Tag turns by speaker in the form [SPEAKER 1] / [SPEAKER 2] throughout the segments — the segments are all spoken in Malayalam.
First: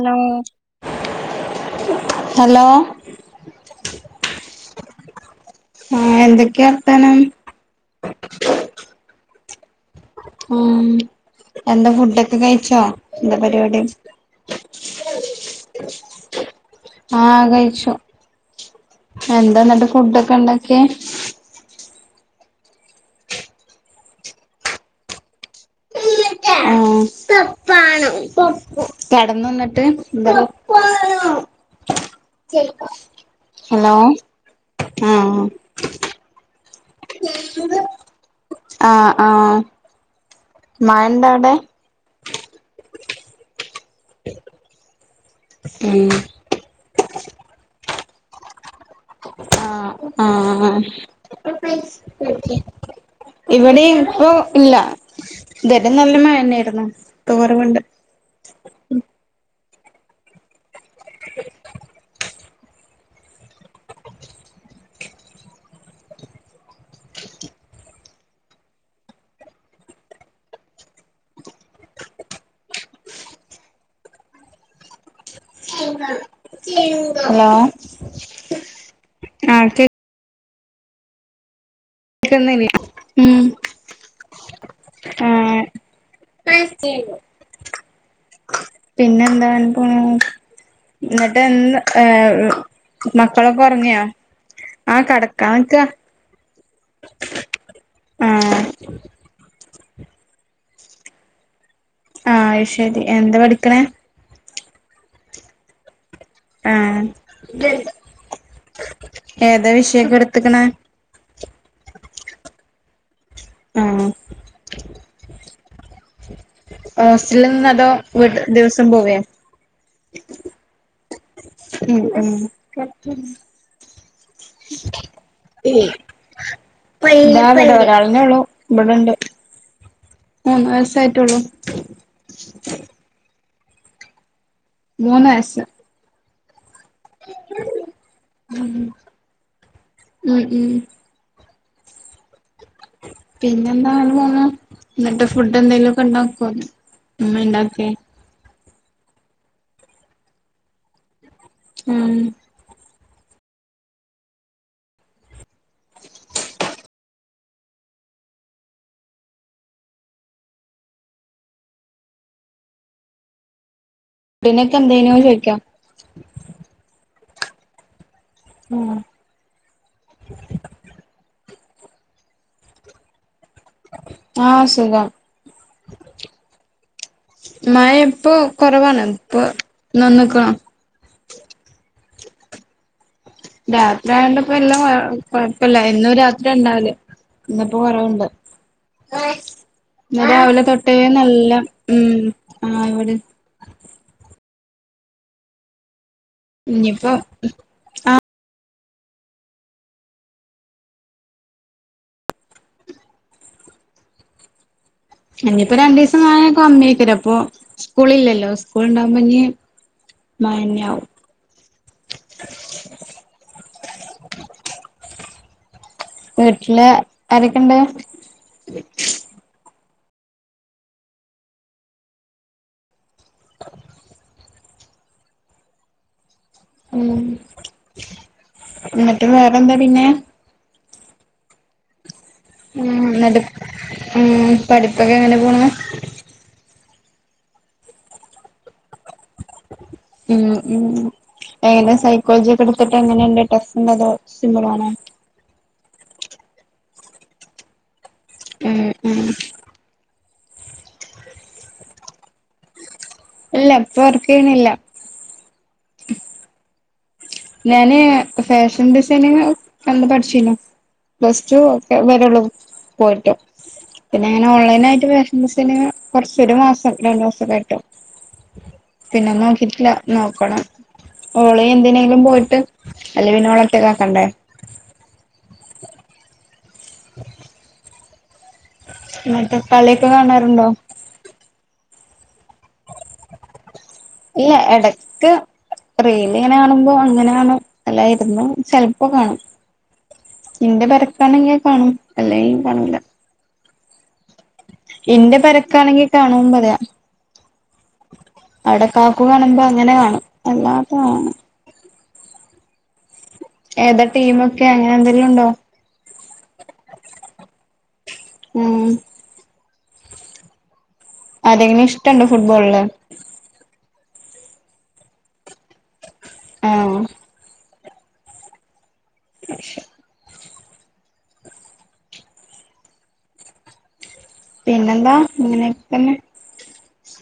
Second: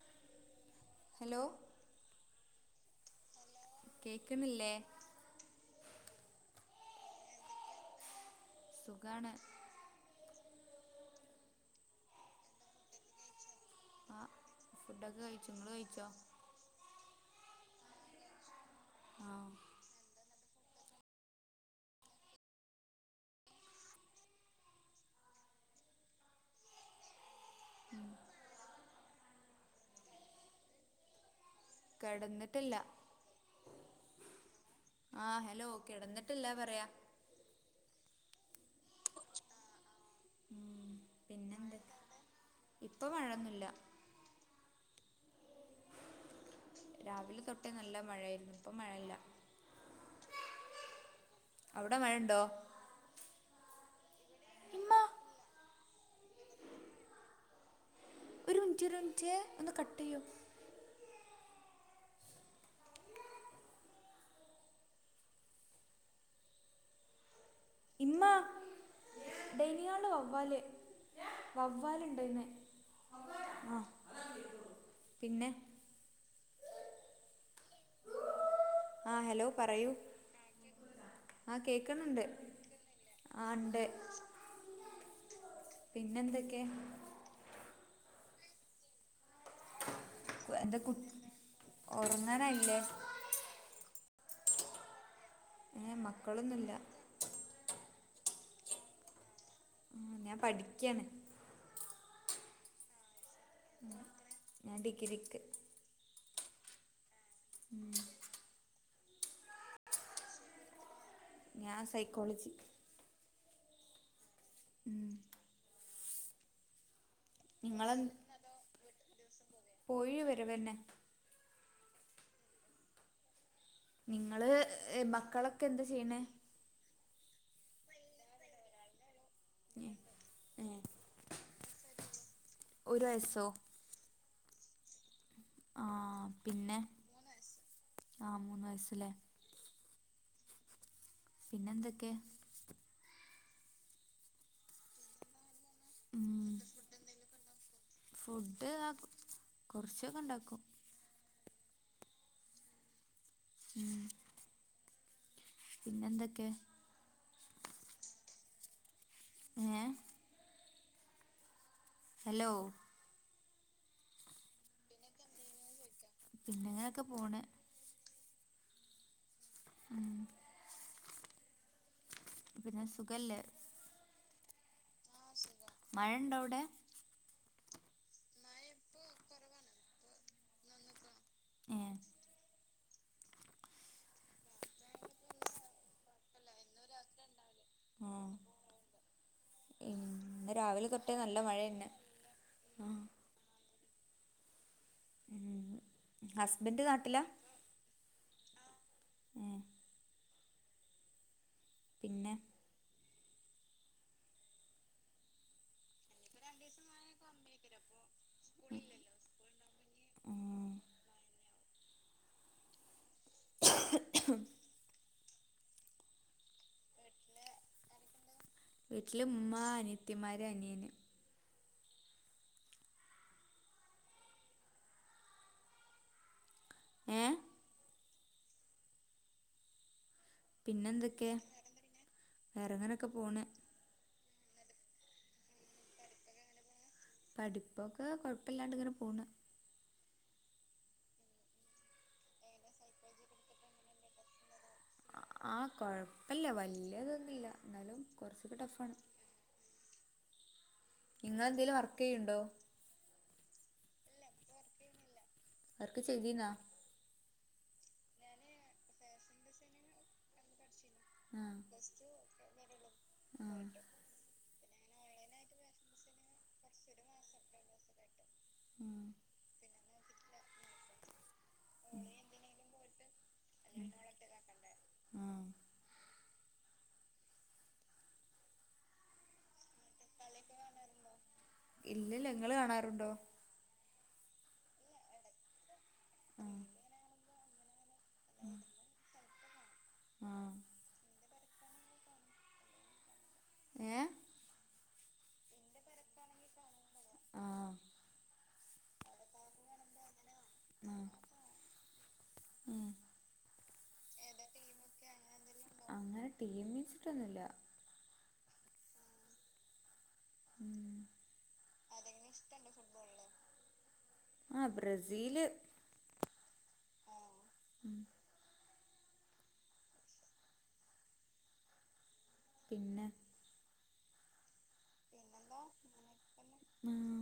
[SPEAKER 1] ഹലോ
[SPEAKER 2] ഹലോ
[SPEAKER 1] ഹലോ
[SPEAKER 2] കേക്ക്ന്നില്ലേ
[SPEAKER 1] ആഹ് എന്തൊക്കെയാ വർത്താനം
[SPEAKER 2] സുഖാണ്
[SPEAKER 1] ഉം എന്താ ഫുഡൊക്കെ കഴിച്ചോ എന്താ പരിപാടി
[SPEAKER 2] ആഹ് ഫുഡൊക്കെ കഴിച്ചു നിങ്ങള് കഴിച്ചോ
[SPEAKER 1] ആഹ് കഴിച്ചു
[SPEAKER 2] ആ
[SPEAKER 1] എന്താ ന്നിട്ട് ഫുഡോക്കെ ഇണ്ടാക്കിയെ ആഹ് കെടന്നോ അന്നിട്ട്
[SPEAKER 2] കിടന്നിട്ടില്ല
[SPEAKER 1] ഹലോ
[SPEAKER 2] ആഹ് ഹലോ കെടന്നിട്ടില്ല പറയാ
[SPEAKER 1] ആഹ് ആഹ് മഴണ്ടാടെ
[SPEAKER 2] ഇപ്പ മഴന്നുല്ല
[SPEAKER 1] ഉം
[SPEAKER 2] രാവിലെ തൊട്ടേ നല്ല മഴയാരുന്നു ഇപ്പം മഴല്ല
[SPEAKER 1] ആഹ് ആഹ്
[SPEAKER 2] അവിടെ മഴണ്ടോ
[SPEAKER 1] ഇവിടെ ഇപ്പോ ഇല്ല
[SPEAKER 2] ഇമ്മ
[SPEAKER 1] ഇബടേം നല്ല മഴന്നെയാരുന്നു തോർവോണ്ട്
[SPEAKER 2] ഒരു മിൻറ്റ് ഒരു മിൻറ്റെ ഒന്ന് കട്ടെയ്യൊ ഇമ്മ ഡൈനീഹാള്ല് വവ്വാല്ല് വവ്വാല് ഇണ്ട്ന്ന് ആഹ് പിന്നെ
[SPEAKER 1] ഹലോ
[SPEAKER 2] ആ ഹലോ
[SPEAKER 1] ആഹ്
[SPEAKER 2] പറയൂ ആ കേക്ക്ണ് ഇണ്ട്
[SPEAKER 1] കേക്കുന്നില്ലേ ഉം
[SPEAKER 2] ആഹ് ഇണ്ട്
[SPEAKER 1] ആഹ്
[SPEAKER 2] പിന്നെ എന്തെക്കെ
[SPEAKER 1] പിന്നെ എന്താണ് പണി
[SPEAKER 2] എന്താ കു
[SPEAKER 1] ഇന്നട്ട് എന്ന്
[SPEAKER 2] ഉറങ്ങാനായില്ലേ
[SPEAKER 1] മക്കളൊക്കെ ഒറങ്ങ്യൊ ആ കടക്കാൻറ്റാ
[SPEAKER 2] ഏ മക്കളൊന്നുമില്ല
[SPEAKER 1] ആഹ്
[SPEAKER 2] ഉം ഞാൻ പഠിക്കാണ്
[SPEAKER 1] ആഹ് അയ്ശെരി എന്താ പഠിക്ക്ണേ
[SPEAKER 2] ഞാൻ ഡിഗ്രിക്ക്
[SPEAKER 1] ആഹ് ഏതാ വിശയൊക്കെ ഇട്ത്തിക്ക്ണേ
[SPEAKER 2] ഞാൻ സൈക്കോളജി
[SPEAKER 1] ആഹ്
[SPEAKER 2] ഉം
[SPEAKER 1] ഹോസ്റ്റലിന്ന് അതോ.
[SPEAKER 2] നിങ്ങളെ
[SPEAKER 1] വിട് ദിവസം പോവേ
[SPEAKER 2] പോയി വരവന്നെ
[SPEAKER 1] ഉം ഉം
[SPEAKER 2] നിങ്ങള് മക്കളൊക്കെ എന്ത് ചെയ്യ്ണെ
[SPEAKER 1] ഇതാവ്ടെ ഒരാളെന്നെ ഒള്ളൂ ഇ ബെടെ ഇണ്ട്
[SPEAKER 2] ഉം
[SPEAKER 1] മൂന്ന് വയസ്സായിറ്റൊള്ളു
[SPEAKER 2] ഒരു വയസ്സോ
[SPEAKER 1] മൂന്ന് വയസ്സ്
[SPEAKER 2] ആഹ് പിന്നെ ആ മൂന്ന്
[SPEAKER 1] ഉം
[SPEAKER 2] വയസ്സല്ലേ
[SPEAKER 1] ഉം
[SPEAKER 2] പിന്നെ എന്തൊക്കെ
[SPEAKER 1] പിന്നെ എന്താന്ന് ആവ. ഇന്നത്തെ ഫുഡ് എന്തെലും ഒക്കെ ഇണ്ടാക്കോ ഉമ്മയിണ്ടാക്കെ
[SPEAKER 2] ഫുഡ്താക്കും കുറച്ചൊക്കെ ഉണ്ടാക്കും
[SPEAKER 1] ഉം
[SPEAKER 2] ഉം പിന്നെ എന്തൊക്കെ ഏഹ് ഹലോ
[SPEAKER 1] പിന്നക്കെ എന്തേനു ചോയിക്കാ
[SPEAKER 2] പിന്നെങ്ങനൊക്കെ പോണ്
[SPEAKER 1] ഉം
[SPEAKER 2] ഉം പിന്നെ സുഖല്ലേ
[SPEAKER 1] ആ സുഖാ
[SPEAKER 2] മഴ ഉണ്ടോ അവിടെ
[SPEAKER 1] മഴ ഇപ്പൊ കൊറവാണ്. ഇപ്പൊ നന്ന്ക്കണം
[SPEAKER 2] ഏ
[SPEAKER 1] രാത്രി ആയണ്ടപ്പോ എല്ലാം കൊഴപ്പല്ല. എന്നും രാത്രി അത ഇണ്ടാവല് ഇന്ന്പ്പോ കൊറവ്ണ്ട്
[SPEAKER 2] ആഹ്
[SPEAKER 1] ഇന്ന് രാവിലെ തൊട്ടേ നല്ല ഉം ആഹ് ഇവിടിം
[SPEAKER 2] ഉം
[SPEAKER 1] ഇഞ്
[SPEAKER 2] ഹസ്ബൻഡ്
[SPEAKER 1] ഇപ്പോ
[SPEAKER 2] നാട്ടിലാ ഏഹ് പിന്നെ
[SPEAKER 1] ഇനിയിപ്പോ രണ്ടു ദിവസം മഴേക്ക കമ്മിയ്ക്കൂല അപ്പൊ സ്കൂളില്ലല്ലോ സ്കൂൾ ഉണ്ടാവുമ്പോ ഇഞ്
[SPEAKER 2] ഉം
[SPEAKER 1] അയെന്നെ ആകും വീട്ടില് ആരൊക്കെണ്ട്?
[SPEAKER 2] വീട്ടില് ഇമ്മ അനിയത്തിയമാര് അനിയന്
[SPEAKER 1] ഉം
[SPEAKER 2] ഏഹ്
[SPEAKER 1] ഇന്നട്ട് വേറെന്താ പിന്നെ
[SPEAKER 2] പിന്നെന്തൊക്കെ
[SPEAKER 1] ഉം ഇന്നട്ട് ഉം പഠിപ്പൊക്കെങ്ങനെ പോണ്
[SPEAKER 2] പഠിപ്പൊക്കെ കൊഴപ്പല്ലാണ്ട് ഇങ്ങനെ പോണ്
[SPEAKER 1] ഉം ഉം എങ്ങനെ സൈക്കോളജിയൊക്കെ എട്ത്ത്ട്ടെ എങ്ങനെണ്ട് ടഫ് ഉണ്ടോ സിമ്പ്ളാണോ
[SPEAKER 2] ആ കൊഴപ്പം ഇല്ല വല്ല്യ ഇതൊന്നുല്ല ഇന്നാലും
[SPEAKER 1] ഉം ഉം
[SPEAKER 2] ഇങ്ങളെന്തേലും വർക്കെയ്യ്ണ്ടോ?
[SPEAKER 1] ഇല്ല ഇപ്പൊ വർക്ക് ചെയ്യ്ണില്ല
[SPEAKER 2] വർക്ക് ചെയ്തീന്നാ?
[SPEAKER 1] ഞാന് ഫാഷൻ ഡിസൈനിങ്ങിന് അന്ന് പഠ്ച്ചീനു പ്ലസ് ടു ഒക്കെ വരെള്ളൂ പോയിട്ട് പിന്നെങ്ങനെ ഓൺലൈനായിട്ട് ഫാഷൻ ഡിസൈനിങ്ങ് കുറച്ചൊരു മാസം രണ്ട് മാസെക്കായിട്ട്
[SPEAKER 2] ഉം
[SPEAKER 1] പിന്നെ നോക്കീട്ടില്ല നോക്കണം ഓള് എന്തിനാ ലും പോയിട്ട് അല്ലെ പിന്നെ ഒളെ ഒറ്റക്കാക്കണ്ടേ
[SPEAKER 2] ആഹ്
[SPEAKER 1] ഇന്നട്ട്
[SPEAKER 2] കളിയൊക്കെ കാണാറുണ്ടോ ഇല്ല്യല്ല ഇങ്ങള് കാണാറുണ്ടോ?
[SPEAKER 1] ഇല്ല എടക്ക് റീല് ഇങ്ങനെ
[SPEAKER 2] ആഹ്
[SPEAKER 1] കാണുമ്പോ അങ്ങനെ കാണും അല്ലാതിര്ന്ന് ചെലപ്പൊ കാണും
[SPEAKER 2] ആഹ്
[SPEAKER 1] ഇന്റെ പെരക്കാണെങ്കി കാണും അല്ലെങ്കി കാണൂല
[SPEAKER 2] ഏഹ്
[SPEAKER 1] ഇന്റെ പെരക്കാണെങ്കി കാണും പറയാ
[SPEAKER 2] ആഹ്
[SPEAKER 1] അവ്ടെ കാക്കു കാണുമ്പോ അങ്ങനെ കാണും
[SPEAKER 2] ആഹ്
[SPEAKER 1] അല്ലാത്താണ്
[SPEAKER 2] ഉം
[SPEAKER 1] ഏതാ ടീമൊക്കെ അങ്ങനെന്തെങ്കിലുണ്ടോ?
[SPEAKER 2] അങ്ങനെ ടീമ്ച്ച്ട്ടൊന്നുല്ല
[SPEAKER 1] ഉം
[SPEAKER 2] ഉം
[SPEAKER 1] ആരെങ്കിലും ഇഷ്ടണ്ടൊ ഫുട്ബോളില്
[SPEAKER 2] ആഹ് ബ്രസീല്
[SPEAKER 1] ആഹ്
[SPEAKER 2] ഉം പിന്നെ
[SPEAKER 1] പിന്നെന്താ ഇങ്ങനൊക്കെതന്നെ
[SPEAKER 2] ആഹ്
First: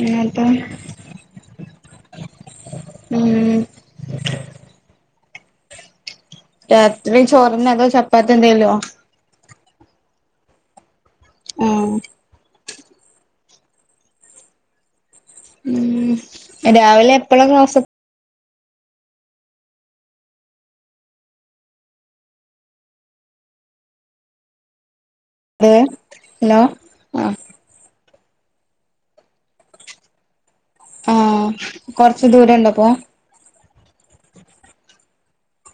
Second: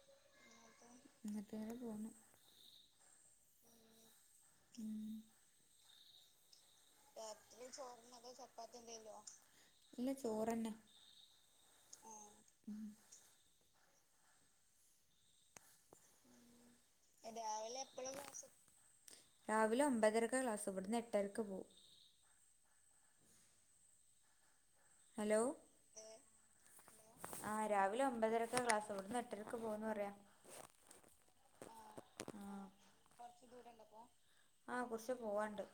[SPEAKER 1] ഇങ്ങൾ തോ?
[SPEAKER 2] അങ്ങൻത്തേനെ പോണ്
[SPEAKER 1] ഉം
[SPEAKER 2] ഉം
[SPEAKER 1] രാത്രി
[SPEAKER 2] രാത്രി
[SPEAKER 1] ചോറന്നെ
[SPEAKER 2] ചോറെന്നേ അതോ
[SPEAKER 1] ചപ്പാത്തി എന്തേലോ
[SPEAKER 2] ചപ്പാത്തിയെന്തേലോ ഇല്ല ചോറെന്നെ ആഹ് ഉം
[SPEAKER 1] ഉം അ രാവിലെ എപ്പളാ ക്ലാസ്
[SPEAKER 2] രാവിലെ എപ്പളാ ക്ലാസ് രാവിലെ ഒമ്പതരക്കാ ക്ലാസ് ഇവിടുന്ന് എട്ടരക്ക് പോവും ഹലോ
[SPEAKER 1] അത് ഹലോ
[SPEAKER 2] ആഹ് രാവിലെ ഒമ്പതരക്കാ ക്ലാസ് ഇവിടുന്ന് എട്ടരക്ക് പോകുംന്ന് പറയാ
[SPEAKER 1] ആഹ് കൊറച്ച് ദൂരം ണ്ടോ പ്പോ
[SPEAKER 2] കൊറച്ച് ദൂരണ്ട പോ ആ കൊറച്ച് പോവാണ്ട്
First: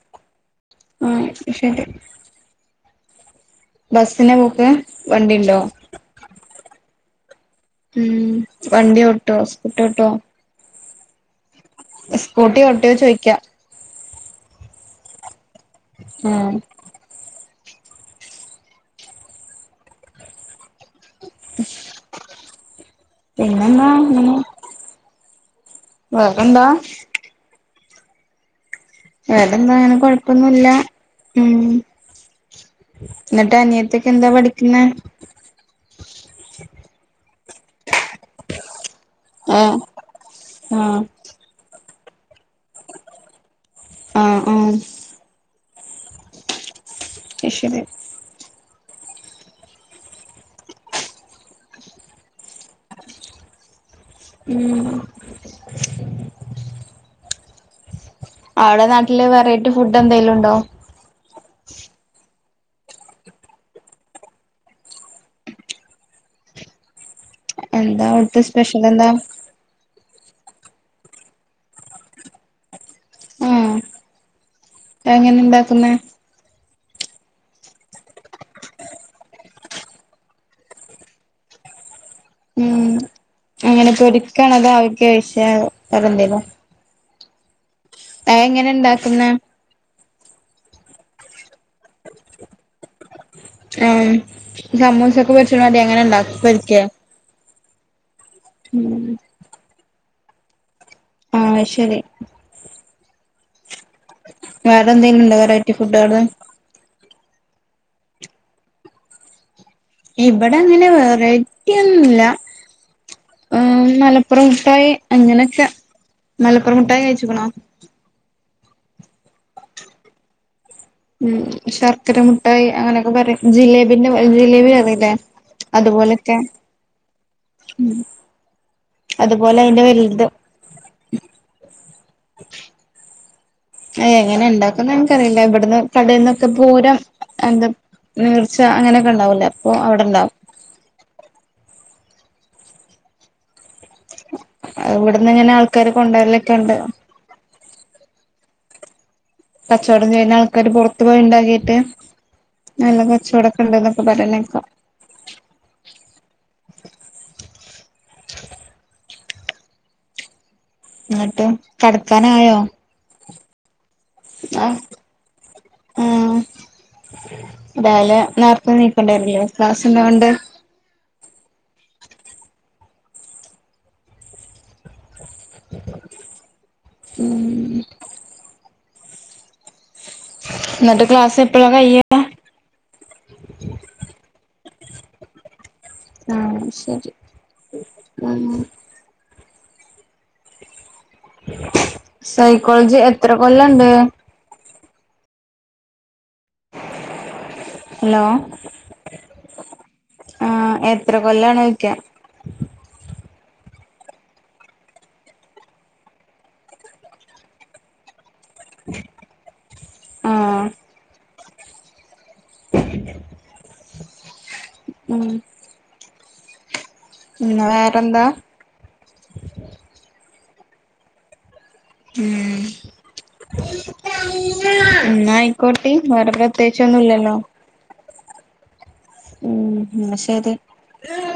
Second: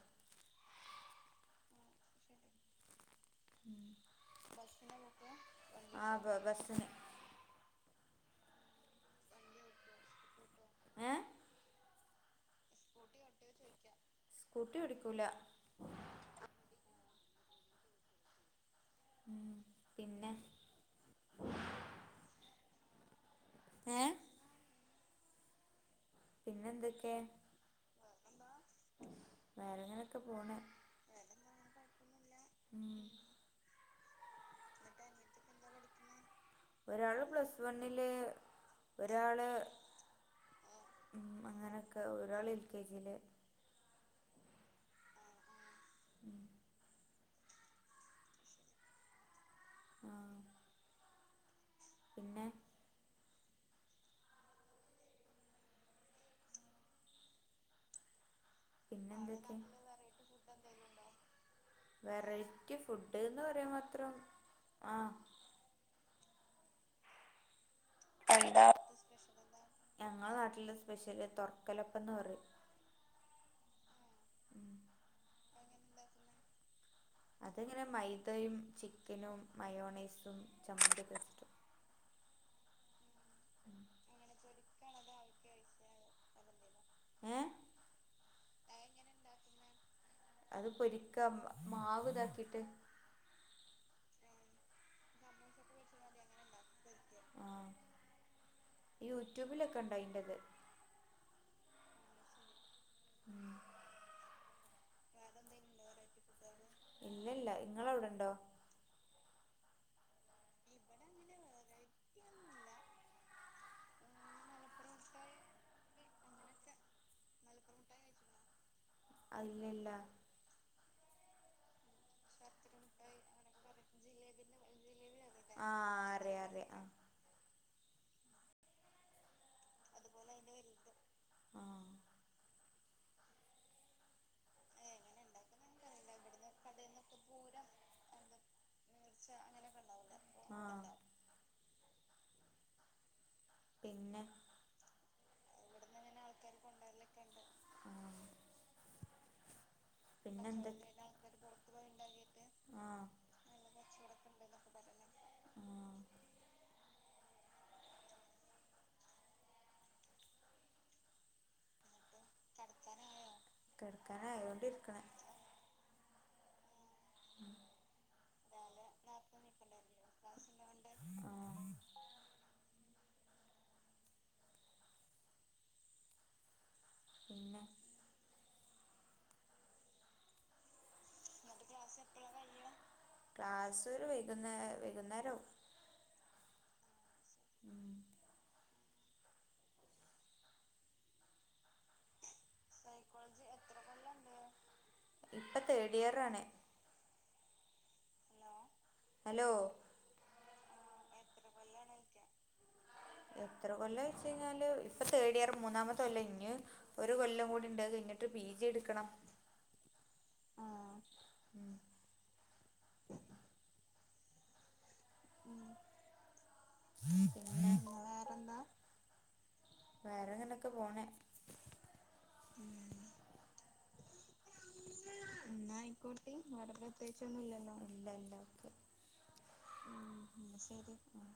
[SPEAKER 1] ഉം ശരി ബസ്സിനാ പോക്ക് വണ്ടിണ്ടോ?
[SPEAKER 2] ആഹ് ബ ബസ് ന്
[SPEAKER 1] ഉം വണ്ടി ഓട്ടോ സ്കൂട്ടി ഓട്ടോ
[SPEAKER 2] ഏ
[SPEAKER 1] സ്കൂട്ടി ഓട്ടുവോ ചോയിക്കാ
[SPEAKER 2] സ്കൂട്ടി ഓടിക്കൂല
[SPEAKER 1] ഏ
[SPEAKER 2] ഉം പിന്നെ
[SPEAKER 1] ഉം പിന്നെന്നാ
[SPEAKER 2] ഏ
[SPEAKER 1] അങ്ങനെ വേറെന്താ
[SPEAKER 2] പിന്നെന്തക്കെ
[SPEAKER 1] വേറെന്താ അങ്ങനെ
[SPEAKER 2] വേറെങ്ങനൊക്കെ പോണ്
[SPEAKER 1] കൊഴപ്പൊന്നുല്ല ഉം
[SPEAKER 2] ഉം
[SPEAKER 1] ന്നിട്ട് അനിയത്തിയൊക്കെ എന്താ പഠിക്കുന്നെ
[SPEAKER 2] ഒരാള് പ്ലസ് വണ്ണില് ഒരാള്
[SPEAKER 1] ആഹ് ആഹ്
[SPEAKER 2] ഉം അങ്ങനെയൊക്കെ ഒരാള് എൽ കെ ജില്
[SPEAKER 1] ആഹ് ആഹ്
[SPEAKER 2] ഉം
[SPEAKER 1] അത് ശരി
[SPEAKER 2] ആഹ് പിന്നെ
[SPEAKER 1] ഉം അവിടെ നാട്ടില്
[SPEAKER 2] പിന്നെന്തൊക്കെ
[SPEAKER 1] വെറൈറ്റി ഫുഡ് എന്തെലും ണ്ടോ
[SPEAKER 2] വെറൈറ്റി ഫുഡ് ന്ന് പറയാൻ മാത്രം ആഹ്
[SPEAKER 1] എന്താ അവിടുത്തെ സ്പെഷ്യൽ എന്താ
[SPEAKER 2] ഞങ്ങള നാട്ടിലെ സ്പെഷ്യല് തൊറക്കലപ്പം ന്ന് പറയും ഉം
[SPEAKER 1] അത് എങ്ങനെ ണ്ടാക്കുന്നെ
[SPEAKER 2] അതെങ്ങനെ മൈദയും ചിക്കനും മയോണൈസും ചമന്തിയൊക്കെ [unintelligible]
[SPEAKER 1] ഉം എങ്ങനെ പൊരിക്കാണോ അതോ ആവിക്ക് വേവിച്ച വേറെന്തേലോ
[SPEAKER 2] ഏഹ്
[SPEAKER 1] അയെങ്ങനെ ണ്ടാക്കുന്നെ
[SPEAKER 2] അത് പൊരിക്ക മ്മ മാവ് ഇതാക്കിട്ട്
[SPEAKER 1] ആ സമൂസൊക്കെ പൊരിച്ച്ണ മാതിരി അങ്ങനെണ്ടാക്ക പൊരിക്കെ
[SPEAKER 2] ആ
[SPEAKER 1] ഉം
[SPEAKER 2] യൂട്യൂബിലൊക്കെ ണ്ട് അയിൻ്റെത്
[SPEAKER 1] ആ അശെരി
[SPEAKER 2] ഉം
[SPEAKER 1] വേറെ എന്തെലും ണ്ടോ വെറൈറ്റി ഫുഡാള്
[SPEAKER 2] ഇല്ലല്ല ഇങ്ങളവിടെണ്ടോ
[SPEAKER 1] ഇബടെ അങ്ങനെ വെറൈറ്റി ഒന്നുല്ല ഉം മലപ്പുറം മുട്ടായി അങ്ങനെയൊക്കെ മലപ്പുറം മുട്ടായി കഴിച്ചിക്ണോ
[SPEAKER 2] അല്ലില്ല
[SPEAKER 1] ഉം ശർക്കര മുട്ടായി അങ്ങനെയൊക്കെ പറയും ജിലേബിന്റെ ജിലേബി പറയില്ലേ
[SPEAKER 2] ആഹ്
[SPEAKER 1] അതുപോലെക്കെ
[SPEAKER 2] അറിയാ അറിയാ ആഹ്
[SPEAKER 1] ഉം അതുപോലെ അതിന്റെ വെൽത്
[SPEAKER 2] ആഹ്
[SPEAKER 1] അത് എങ്ങനെ ണ്ടാക്കന്ന് ഇൻക്കറിയില്ല ഇബ്ട്ന്ന് കടയിന്നൊക്കെ പൂരം എന്താ നീർച്ച അങ്ങനെയൊക്കെ ണ്ടാവൂല്ലേ അപ്പോ അവടെ ണ്ടാവും
[SPEAKER 2] ആഹ് പിന്നെ
[SPEAKER 1] ഇവിടന്ന് ഇങ്ങനെ ആൾക്കാര് കൊണ്ടരലൊക്കെണ്ട്
[SPEAKER 2] ന്തെക്കണ്ട്
[SPEAKER 1] കച്ചോടം ചെയ്യുന്ന ആൾക്കാര്
[SPEAKER 2] പണിയല്ലേ
[SPEAKER 1] പോറത്ത് പോയി
[SPEAKER 2] ആൾക്കാര് പുറത്ത്
[SPEAKER 1] ഒണ്ടാക്കിട്ട്
[SPEAKER 2] പോയി ഉണ്ടാക്കിയിട്ട്
[SPEAKER 1] നല്ല
[SPEAKER 2] ആഹ്
[SPEAKER 1] കച്ചോടം കണ്ടോന്നൊക്കെ പറയണകേക്കാ
[SPEAKER 2] ആഹ്
[SPEAKER 1] ന്നിട്ട് കെടക്കാനായോ
[SPEAKER 2] ക്കാനായേണ്ടിരിക്കണേ
[SPEAKER 1] മ് രാവിലെ നേരത്തെ ണീക്കണ്ടതല്ലേ ക്ലാസ്സിള്ളകൊണ്ട്
[SPEAKER 2] ആ പിന്നെ
[SPEAKER 1] ഉം ന്നിട്ട് ക്ലാസ് എപ്പഴാക്കഴിയ്യ
[SPEAKER 2] ക്ലാസ്സ് ഒരു വൈകുന്നേ വൈകുന്നേരാവും
[SPEAKER 1] ആ ശരി
[SPEAKER 2] ഉം
[SPEAKER 1] മ് സൈക്കോളജി എത്ര കൊല്ലണ്ട്
[SPEAKER 2] ഇപ്പ തേഡ് ഇയറാണ്
[SPEAKER 1] ഹലോ
[SPEAKER 2] ഹലോ
[SPEAKER 1] ആ എത്ര കൊല്ലണ് ക്ക്യാ
[SPEAKER 2] എത്ര കൊല്ല ചോയിച്ച് കഴിഞ്ഞാല് ഇപ്പൊ തേഡ് ഇയർ മൂന്നാമത്തെ കൊല്ല ഇഞ്ഞ് ഒരു കൊല്ലം കൂടിണ്ട് അത് കഴിഞ്ഞ് ട്ട് പി ജി എടുക്കണം
[SPEAKER 1] ആഹ്
[SPEAKER 2] ആ മ്
[SPEAKER 1] ഉം
[SPEAKER 2] വേറെന്താ വേറെങ്ങനെയൊക്കെ പോണേ
[SPEAKER 1] ഉം
[SPEAKER 2] മ് എന്ന ആയിക്കോട്ടെ വേറെ പ്രത്യേകിച്ചൊന്നുല്ലല്ലോ ഇല്ലല്ല വക്ക് മ് എന്നാ ശരി ആ